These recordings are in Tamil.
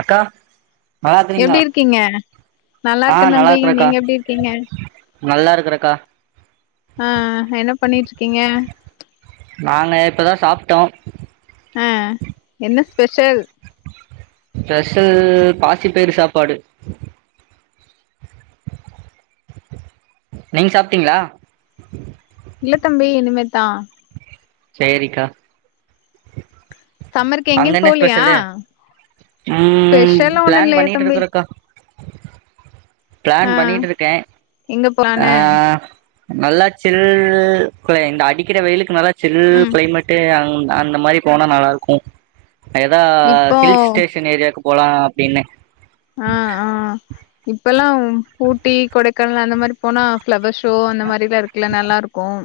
அக்கா நல்லா இருக்கறீங்களா எப்டி இருக்கீங்க நல்லா ஆ இருக்கே தம்பி இருக்கறக்கா நீங்க எப்டிருக்கீங்க நல்லா இருக்கறக்கா ஆஹ் என்ன பண்ணிட்ருக்கீங்க நாங்க இப்பதா சாப்ட்டோ அ என்ன ஸ்பெஷல் ஸ்பெஷல் பாசிப்பயரு சாப்பாடு நீங் சாப்ட்டீங்ளா இல்ல தம்பி இனிமேத்தா சேரிக்கா சம்மருக்கு எங்கயு அங்கென்ன போலையா ஸ்பெஷலு உம் ஸ்பெஷல்லா ஒண்ணு பிளான் இல்லையே தம்பி பண்ணிட்ருக்கறக்கா ஆ பிளேன் பண்ணிட்ருக்கே எங்க அ போலான்னு நல்லா சில் குள இங்க அடிக்கற வெயிலுக்கு நல்லா சில் ம் கிளைமேட்டு அங் நா இந்த மாரி போனா நல்லாருக்கூ அ ‌எதா இப்போ ஹில்ஸ் டேஷன் ஏரியாக்குப் போலா அப்டின்னு அ அ‌ இப் ப்பெல்லாம் ஊட்டி கொடைக்கானல் அந்த மாரி போனா ஃபிளவர்ஸ் ஷோ அந்த மாரிலா இருக்குல நல்லா இருக்கும்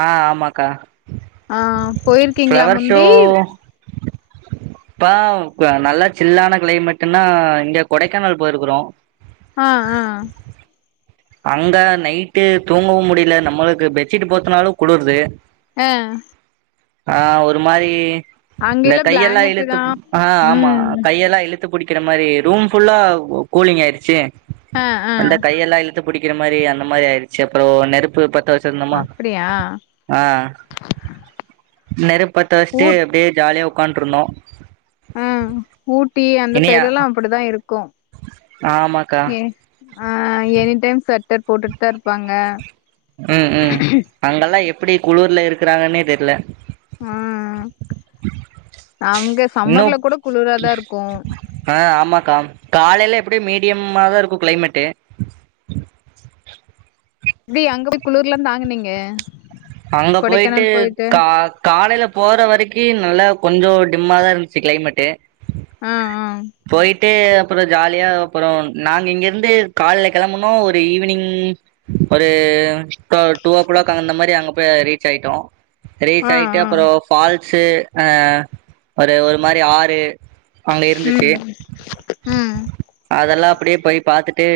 ஆஹ் ஆமாக்கா ஆ போயிருக்கீங்களா ப்ளவர் ஷோ முந்தி இப்ப நல்லா சில்லான கிளைமேட்டுன்னா இங்க கொடைக்கானல் போயிருக்கிறோ ஆஹ் ஆஹ் அங்க நைட்டு தூங்கவு முடியல நம்மளுக்கு பெட்ஷீட் போத்துனாலு குளுருது ஆஹ் ஆஹ் ஒரு மாரி இந்த அங்கெல்லா கையெல்லா பிளாங்கெட்டு இழுத்து தா ஆஹ் ஆமா ம் கையெல்லா இழுத் த்து புடிக்கிற மாரி ரூம் புல்லா கூ கூலிங் ஆயிடுச்சு ஆஹ் ஆஹ் ழுத்து புடிக்கிற மாரி அந்த மாரி ஆயிடுச்சு அப்பறோ நெருப்பு பத் வச்சிருந்தமா அப்டியா ஆஹ் நெருப் பத்த வச்சிட்டு அப்டியே ஜாலிய உ உக்காண்டிருந்தோ ஆஹ் ஊட்டி அந்த சைடு எல்லா அப்டித்தா இருக் கு ஆமாக்கா எ ஆ எனி டைம் சொ ட்டர் போட்டுட்டு தா இருப்பாங்க உம் உம் அங்கெல்லா எப் ப்டி குளர்ல இருக்கிறாங்கன்னே தெர்ல ம் அங்க இன்னு சம்மர்ல கூட குளிராதா இருக்கு ஆஹ் ஆமாக்கா காலையில எப்படியு மீடியமாதா இருக்கு கிளைமேட்டு எப்டி அங்க போய் குளூர்லா தாங்கனிங்க அங்க போயிட்டு கா காலையில போற வரைக்கி நல்லா கொஞ்சம் டிம்மாதா இருந்துச்சு கிளைமேட்டு ஆஹ் ஆஹ் இட்டு அப்பறோ ஜாலியா அப்புறோ நாங்க இங்கிருந்து காலைல கிளம்பனோ ஒரு ஈவினிங் ஒரு டூ டூ ஓ கிளாக் அந்த மாரி அங்க ப்ப ரீச் ஆயிட்டோ ரீச் ஆ ஆயிட்டு ஆ அப்பறோ ஃபால் சே அ ஒரு ஒரு மாரி ஆறு அங்க இருந்துச்சு ம் ம் அதெல்லா அப்டியே போய் பாத்துட் டே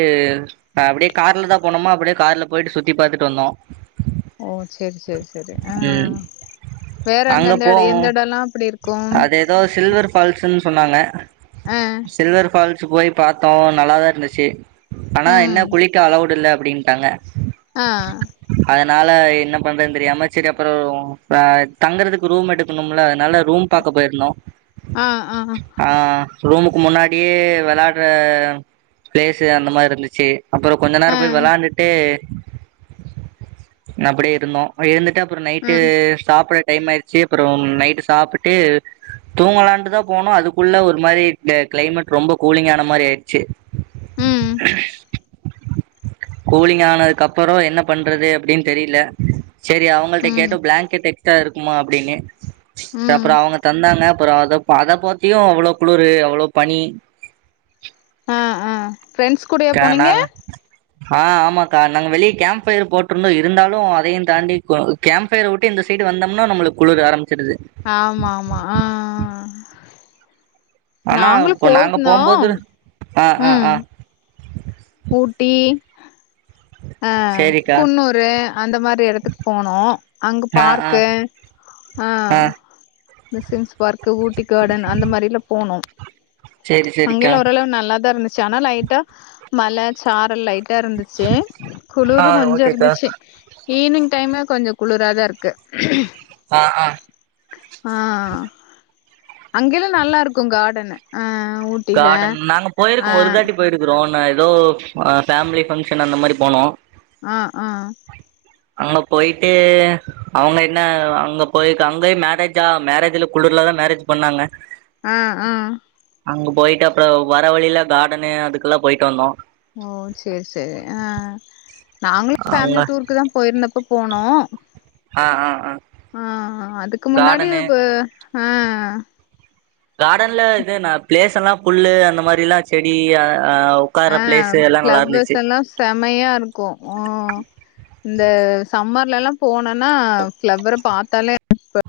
அப்டியே கார்ல தா போனோம் அப்டியே கார்ல போயிட்டு சுத்தி பாத்துட்டு வந்தோ ஓ செர் செர் செரி ஆ ம் வேற அங்க எந்த எட எந்த எடலா அப்டி இருக்கும் அது ஏதோ சில்வர் ஃபால்ஸ்ன்னு ஆ ஸ் போய் பாத்தோ நல்லாதா இருந்துச்சு ஆனா என்ன ம் குளிக்க அளவுடுல்ல அப்டின்ட்டாங்க ஆ னால என்னம் பண்றதுன் தெரியாம சரி அப்பறோ அ தங்கறதுக்கு ரூம் எடுக்குணும்ல அதனால ரூம் பாக்க போயிருந்தோ ஆ ஆ ஆ ரூம்க் முன்னாடியே வெளாட்ற ப்ளேசு அந்த மாரி இருந்துச்சு அப்பற கொஞ்ச ஆ நேர போயி வெளாண்டுட்டு அப்படியே ருந்தோ இருந்துட்டு அப் புற நைட்டு ம் சாப்புட டைம் ஆயிருச்சு அப்பறோ நைட்டு சாப்புட்டு தூங்லாண்ட்டுதா போனோ அதுக்குள்ள ஒரு மாரி க் கிளைமேட் ரொம்ப கூலிங் ஆன மாரி ஆயிடுச்சு ம் கூலிங் ஆனதுக்கப்பற என்ன பண்றது அப்படினு தெரில செரி அவ்ங்கள்ட்ட ம் கேட்டு பிளாங்கெட்ட தா இருக்குமா அப்டின்னு ம் அப்றோ அவ்ங்க தந்தாங்க அப்பற அதப் ப அதப் போத்தியு அவளோ குளிரு அவ்ளோ பனி ஆஹ் ஆஹ் ஃப்ரெண்ட்ஸ் கூடயா போனீங்க ஆஹ் ஆமாக்கா நாங்க வெளிய கேம்ப்ஃபயரு போட்ருந்தோ இருந்தாலு அதையு தாண்டி கொ கேம்ஃபயர விட்டு இந்த சைடு வந்தம்னா நம்மளுக்கு குளுரு ஆரம்மிச்சிருது ஆமா ஆமா ஆஹ் ஆஹ் ஆனா இப்ப நாங்க போம்போது ஆஹ் ஆஹ் ஆஹ் பூட்டி ஆஹ்வ் சேரிக்கா குன்னூரு அந்த மாரி எடத்துக் போனோ அங்க ஆ ஆ பார்க்கு ஆ ஆஹ் இந்த சிம்ஸ் பார்க்கு ஊட்டி கார்டன் அந்த மாரிலா போனோ சேரி சேரிக்கா அங்கைலா ஓரளவு நல்லாதா இருந்துச் சண லைட்டா மழ சாரல் லைட் ட்டாருந்துச்சு ஆ குளிரு கொஞ்ச ஓகேக்கா இருந்துச்சு ஈவி்னிங் டைமே கொஞ்ச குளுரா தா இருக்கு ஆ ஆ ஆஹ் அங்கெல்லா நல்லா இருக்கு காடனு ஆஹ் காடன் நாங்க போயிருக்கோ ஒரு தாட்டி போயிருக்கறோ [unintelligible] எதோ அ ஃபேம்லி ஃபங்க்ஷன் அந்த மாரி போனோ ஆஹ் ஆஹ் அங்க போயிட்டு அவுங்க என்ன அங்க போய் அங்கயு மேரேஜா மேரேஜ்ல குளிர்லதா மேரேஜ் பண்ணாங்க ஆஹ் ஆஹ் அங்க போயிட்டு அப்புறம் வர்ர வழியில கார்டனு அதுக்கெல்லா போயிட்டு வந்தோ ஓ சேர் சேரி ஆஹ் நாங்களு அங்க ஃபேமிலி டூருக்குதா போயிருந்தப்ப போனோ ஆ ஆ ஆ ஆஹ் அதுக்கு முன்னாடி கார்டனு இப்ப ஆஹ் கார்டன்ல இது நா பிளேஸ் எல்லா புல்லு அந்த மாரியெல்லா செடி அ உக்கார்ற அஹ் பிளேஸு எல்லா நல்லா ஃபிளவர்ஸ் இருந்துச்சு எல்லா செமயா இருக்கு உம் இந்த சம்மர் ல்லலா போனனா ஃபிளவர பார்த்தாலே டுப்ப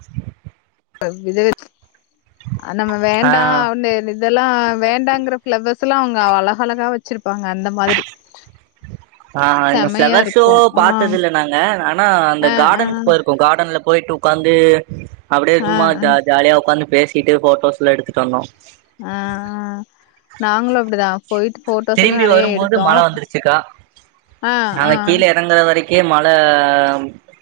விஜய் நம்ம ஆ வேண்டானு இதெல்லா வேண்டாங்கற ஃப்ளவர்ஸ் ல அவங்க அழகழகா வெச்சிருப் ஆஹ் இந்த செமையா ஃப்ளவர் ஷோ இருக்கு ஆ பாத்தது இல்ல நாங்க ஆனா அந்த ஆ ஆ கார்டனுக்கு போயிருக்கோ கார்டன்ல போயிட்டு உக்காந்து அப்டியே ஆ சுமா ஆ ஜா ஜாலியா உக்காந்து பேசிட்டு போட்டோஸ்ல்லா எடுத்துட்டு வந்தோ ஆஹ் நாங்களு அப்படிதா திரும்பி வரும்போது மழ வந்துருச்சுக்கா ஆ நாங்க ஆ கீழ இறங்கற வரைக் கே மழ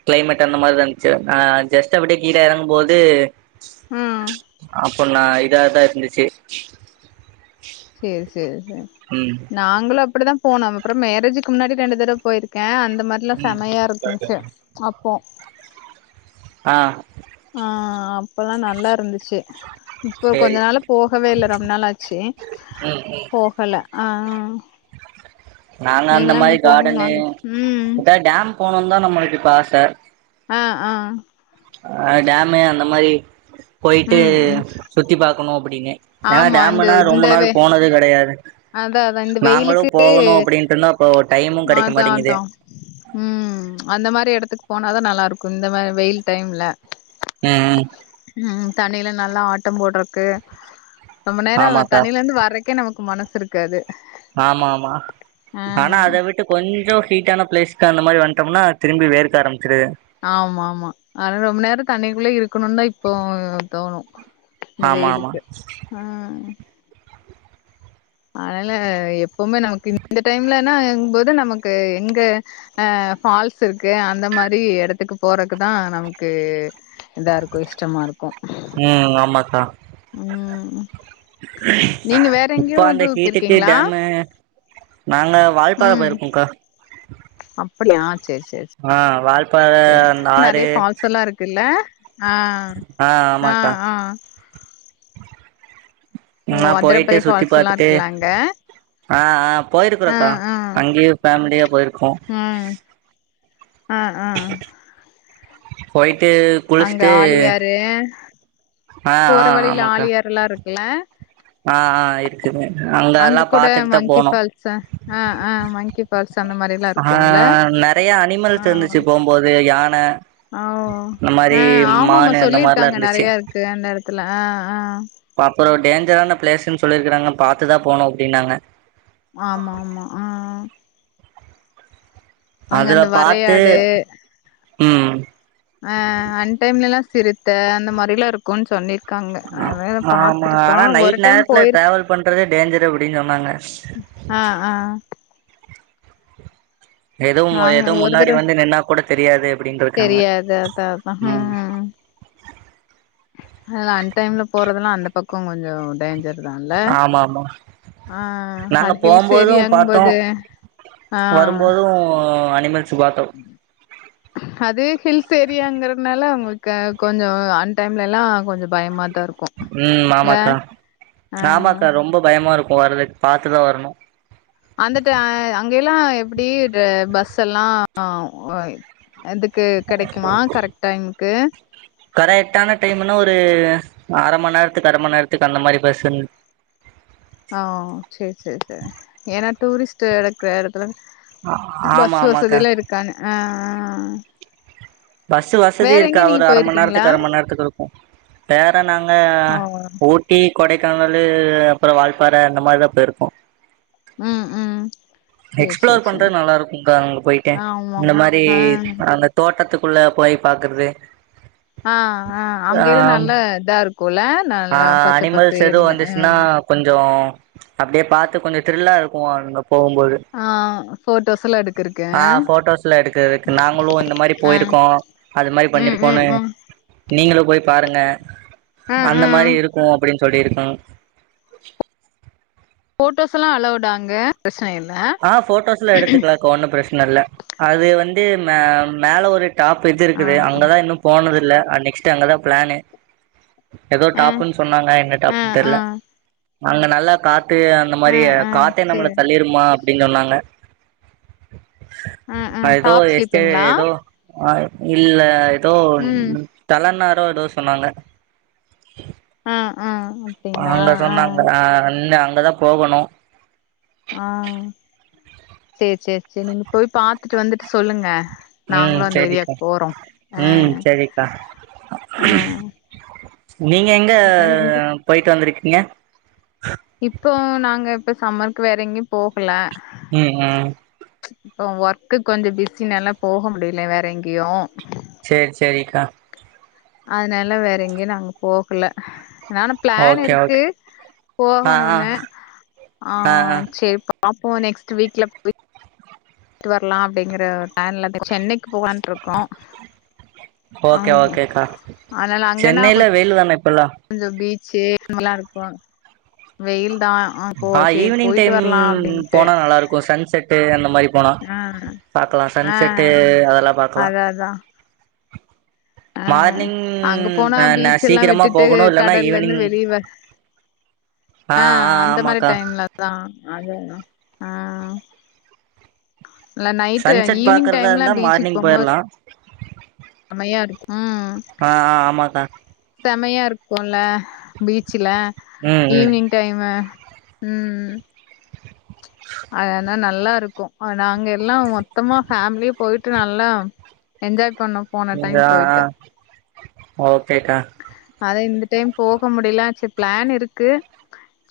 கிளைமேட் அந்த மாதிரிதா இருந்துச்சு நா ஜஸ்ட் அப்டியே கீழே இறங்கும்போது உம் பொண்ணா இதாதா இருந்துச்சு சேர் சேர் ம் நாங்களு அப்படிதா போனம் அப்புறம் மேரேஜுக்கு முன்னாடி ரெண்டு தடவ போயிருக்க அந்த மாரில்லா ம் செமயா இருக்கும்ச்சு அப் போ ஆ ஆ அப்பல்லா நல்லா இருந்துச்சு இப்போ கொஞ்ச சேரி நாளா போகவே இல்ல ரொம்ப நாள் ஆச்சு ம் ம் போகல ஆ அ நாங்க அந்த மாரி கார்டனு ம் எதா டேம் போனனுதா நம்மளுக்கு இப்ப ஆச அ ஆ ஆ டேமு அந்த மாரி போயிட்டு ம் ம் சுத்தி பாக்கணு அப்டின்னு ஏன்னா ஆமா இந்த டேம்ன்னா ரொம்ப இந்த வெ நாள் போனது கிடையா அதா அதா இந்த வெயிலுக்கு அப்டின்ட்டு இருந்தா அப்போ டைமு கெடைக்க அதா மாட்டேங்குது அதா ம் அந்த மாரி எடத்துக் போனாதா நல்லா இருக் குந்த மா வெயில் டைம் ல ம் ம் உம் தண்ணியிலன் நல்லா ஆட்டம் போட்றக்கு ரொம்ப நேர ஆமாக்கா தண்ணில இருந்து வர்றக்கே நமக்கு மன த்ருக்காது ஆமா ஆமா ஆனா அத விட்டு கொஞ்சோ ஹீட்டான பிளஸ்க்க அந்தமாரி வன்ட்டோம்னா திரும்பி வேரு கார ஆர ஆமா ஆமா அதனால ரொம்ப நேரோ தண்ணிக்குள்ள இருக்கணும்ன்னை ப்போ தோணு இந்த ஆமா ஆமா வெயிலுக்கு ஆ அதனால எப்பமே நமக்கு இன் இந்த டைம்லனா இங்போது நமக்கு எங்க ஆ ஃபால்ஸ் இருக்கு அந்த மாரி எடத்துக்கு போறக்குதா நம்க்கு இதா இருக்கு இஷ்டமா இருக்கு உம் ஆமாக்கா ம் நீங்க வேற இப்ப எங்கேயு அந்த டூர் ஹீட்டுக்கு போயிருக்கீங்களா டேமு நாங்க வால்ப்பாற போய்ர்க்கும்க்கா அப்டியா ஆ வால்ப் ச நெறய ஃபால்ஸ் எல்லா இருக்குல்ல ஆ ம் ஆ அ ஆமாக்கா ஆ ஓ நா போயிட்டு அத்ரபல்லி சுத்தி ஃபால்ஸ் எல்லா பாத்துட்டு இருக்குலா அங்க ஆ ஆ ஆ போயிருக்கோறக்கா ஆ அங்கேயு ஃபேமிலியா போயிருக்கோ ம் ஆ ஆ போய்ட் டு அங்க குளிச்சிட்டு ஆழியாறு போற வழியில ஆலழியரல்லா இருக்கல ஆ ஆ இருக்குது எல்லா அங்க கூட பாத்துட்டு தா மங்கி போனோ ஃபால்ஸ் ஆ ஆ மங்கி ஃபால்ஸ் அந்த மாரி எல்லா ஆ இருக்குல்ல நெறையா ஆ அனிமல்ஸ் இருந்துச்சு போம்போது யா ன ஓ ஆஹ் ஆமாமா மானு அந்த மாரிலா சொல்லிருக்காங்க நெறைய இருக்கு அந்த எட த்துல ஆஹ் அப்பறோ டேஞ்ஜரான பிளேஸ்ன் சொல்லிருக்கறாங்க பாத்து தா போனு அப்டின்னாங்க ஆமாமா ஆஹ் அதுல அந்த பாத்து வரையாடு ம் ஆ அன் டைம்லல்லா சிறுத்த அந்த மாரில்லா இருக்குன் சொன்னிருக் அ ஆமா ஆனா ஒரு நைட் டைம் நேரத்துல போயிருக் ட்ராவல் பண்றதே டேஞ்சரு அப்படின்னு சொன்னாங்க ஆ ஆ எதுவும் நாங்க எதுவு ஒரு முன்னாடி தட வந்து நின்னா கூட தெரியாது அப்படின்ருக்காங்க தெரியாது அதா அதா உம் ஹ அன் டைம்ல போறதெல்லா அந்த பக்க கொஞ்ச டேஞ்ஜர் ஆமாமா நாங்க அது ஹில்ஸ் போம்போதும் பாத்தோ ஏரியாங்கும்போது ஆ வரும்போதும் சு பாத்தோ அது ஹில்ஸ் ஏரியாங்கறனால உங்குளுக்கு கொஞ்ச அன் டைம்ல எல்லா கொஞ்ச பயமா உம் ஆமாக்கா ஆ ஆ ஆமாக்கா ரொம்ப பயமா இருக் வரதுக் பாத்துதா வரணு அந்த து அங்கெயல்லா எப்புடி து பஸ்செல்லா ஆ ஓ இதுக்கு கெடைக்குமா கரெக்ட் டைமுக்கு கரெக்டான டைம்ன்னா ஒரு அர மண் நேரத்துக்கு அர மண் நேரத்துக்கு அந்த மாரி பஸ்ஸிருந் ஹ சேரி சேரி சேர் ஏன்னா டூரிஸ்ட் இருக்க எட த்துல ஆ ஆமா பஸ் வசதி ஆமாக்கா எல்லா இருக்கான் ஆஹ் பஸ்சு வசதி இருக்கா ஒரு நீங்க அர மண் போயிருக்கீங்களா நேரத்துக்கு அர மண் நேரத்துக்கு இருக்கு. வேற நாங்க ஓ ஊட்டி கொடை கானலு அப்பறோ வால்ப்பாற அந்த மாரிதா போயிருக்கோ. ம் ம் சேரி எக்ஸ்பிளோர் சேரி சேரி பண்றது நல்லா இருக்குங்க்கா அங்க போய்ட்டு ஆமா இந்த மாரி ஆமா. அந்த தோட்டத்துக் குள்ள போயி பாக்கறது ஆஹ் ஆஹ் அங்கைல்லா நல்ல இதா இரு ஆஹ் அனிமல்ஸ் எது ஆ வந்துச்சுன்னா கொஞ்சோ அப்டியே பாத்து கொஞ்சோ திரில்லா இருக்கு அங்க போம்போது ஆ போட்டோஸ் எல்லா எடுக்குறக்கு ஆ ஃபோட்டோஸ்லா எடுக்கறதுக்கு நாங்களு அந்த மாரி ஆ போயிருக்கோ அது மாரி ம் ம் பண்ணிருக்கோனு ம் நீங்களு போய் பாருங்க ஆ அந்த ஆ மாரி இருக்கு அப்டின் சொல்லிருக்கோ ஃபோட்டோஸ் எல்லா அலவ்டா அங்க பிரச்சன இல்ல ஆ ஃபோட்டோஸ்லா எடுத்துக்லாக்க ஒன்னு ப்ரச்சன இல்ல அது வந் து மே மேல ஒரு டாப் இது ஆ இருக்குது அங்கதா இன்னு போனது இல்ல ஆ நெக்ஸ்ட்டு அங்கதா ப்ளான்னு ஏதோ ம் ம் டாப்புன் சொன்னாங்க எங்க ஆ டாப்புன் ஆ தெர்ல அங்க நல்லா காத் து அந்த ஆ மாரி ஆ காத்தே நம்மள சேரி தள்ளிரும்மா அப்டின் சொன்னாங்க ஆ ஆ அ எதோ டாப் எஸ்ஸு ஸ்லிப்புங்களா எதோ ஆ இல்ல எதோ ம் தெலென்னா தோ எதோ சொன்னாங்க ஆ ஆ அப்டிங்களா அங்க ஆ சொன்னாங்க அ அந்த அங் ங்க தா போகணு ஆ செர் செரி செரி நீங்க போய் பாத்துட்டு வந்துட்டு சொல்லுங்க ம் நாங்களு அந்த சேரிக்கா ஏரியாக்கு போறோ அ ம் சேரிக்கா அ நீங்க எங்க போயிட்டு வந்துருக்கு ஏ இப்போ நாங்க இப்ப சம்மருக்கு வேற எங்கேயும் போகல ம் ம் இப்போ வர்க்கு கொஞ்சோ பிஸினால போக முடில வேற எங்கியு செரி செரிக்கா அதனால வேற எங்கயு நாங்க போகுல னான்னு பிளான் ஓகே இருக்கு ஓகே ஆ ஆ போகணுன்னு ஆ செரி பாப் போ நெக்ஸ்ட் வீக்ல போய் போய்ட்டு வர்லா அப்டிங்ற ப்ளான்ல சென்னைக் குவான்ட்ருக்கோ அ ஓகே ஓகேக்கா அதனால அங்கன்னா கொ சென்னையில வெயில் தான இப்பல்லா கொஞ்சோ பீச் [unintelligible] இருக்குவாங் வெயில் தா போ ஆ சேரி ஈவினிங் போயிட்டு டைம் வரலா அப்டின்ட்டு போனா நல்லாருக்கு சன்செட்டு அந்த மாரி போனா ஆ பாக்கலா ஆ சன்செட்டு அதெல்லா பாக்கலா அதா அதா ஆ மார்னிங் அங்க போனா ஆ நா பீச்செல்லா சீக்கிரமா விட்டுட்டு போகணு இல்லன்னா கடல்ல இருந்து ஈவினிங் வெளியவ ஆ அந்த மாரி டைம்லதா அதுதா ஆ இல்ல நைட்டு சன்செட் ஈவினிங் பாக்குறதா டைம்ல இருந்தா மார்னிங் போயரலா செமையாருக் ஆ ஆ ஆமாக்கா செமையா இருக்குல்ல பீச்சுல ம் ம் ஈவ்னிங் டைம் ம் அதனா நல் நல்லாருக்கு ஆனா அங்க எல்லா வ மொத்தமா ஃபேமிலே போய்ட் ட்டு நல்லா என்ஜாய் பண்ணோ போன டைம் [unintelligible] அ போயிட்டு அ ஓகேக்கா டேம் போக முடிலாச்சு ப்ளான் இருக்கு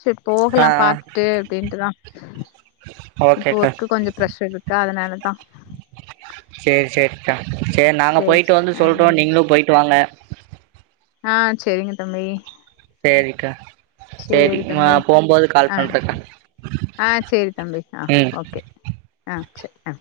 செரி ஆ போகலா ஆ பாத்துட்டு அப்டின்ட்டுதா இப்போ ஒர்க்கு கொஞ்சோ ப்ரெஷர் இருக்குா அதனால தா செரி செரிக்கா செரி நாங்க சேரி போய்ட்டு வந்து சொல்றோ சேரி நீங்ளு போய்ட்டு வாங்க ஆ செரிங்க தம்பி சேரிக்கா சேரி தம்பி போம்போது கால் ஆ பண்றக்கா ஆ செரி தம்பி ஆ ம் ஓகே ஆ செரி ஆ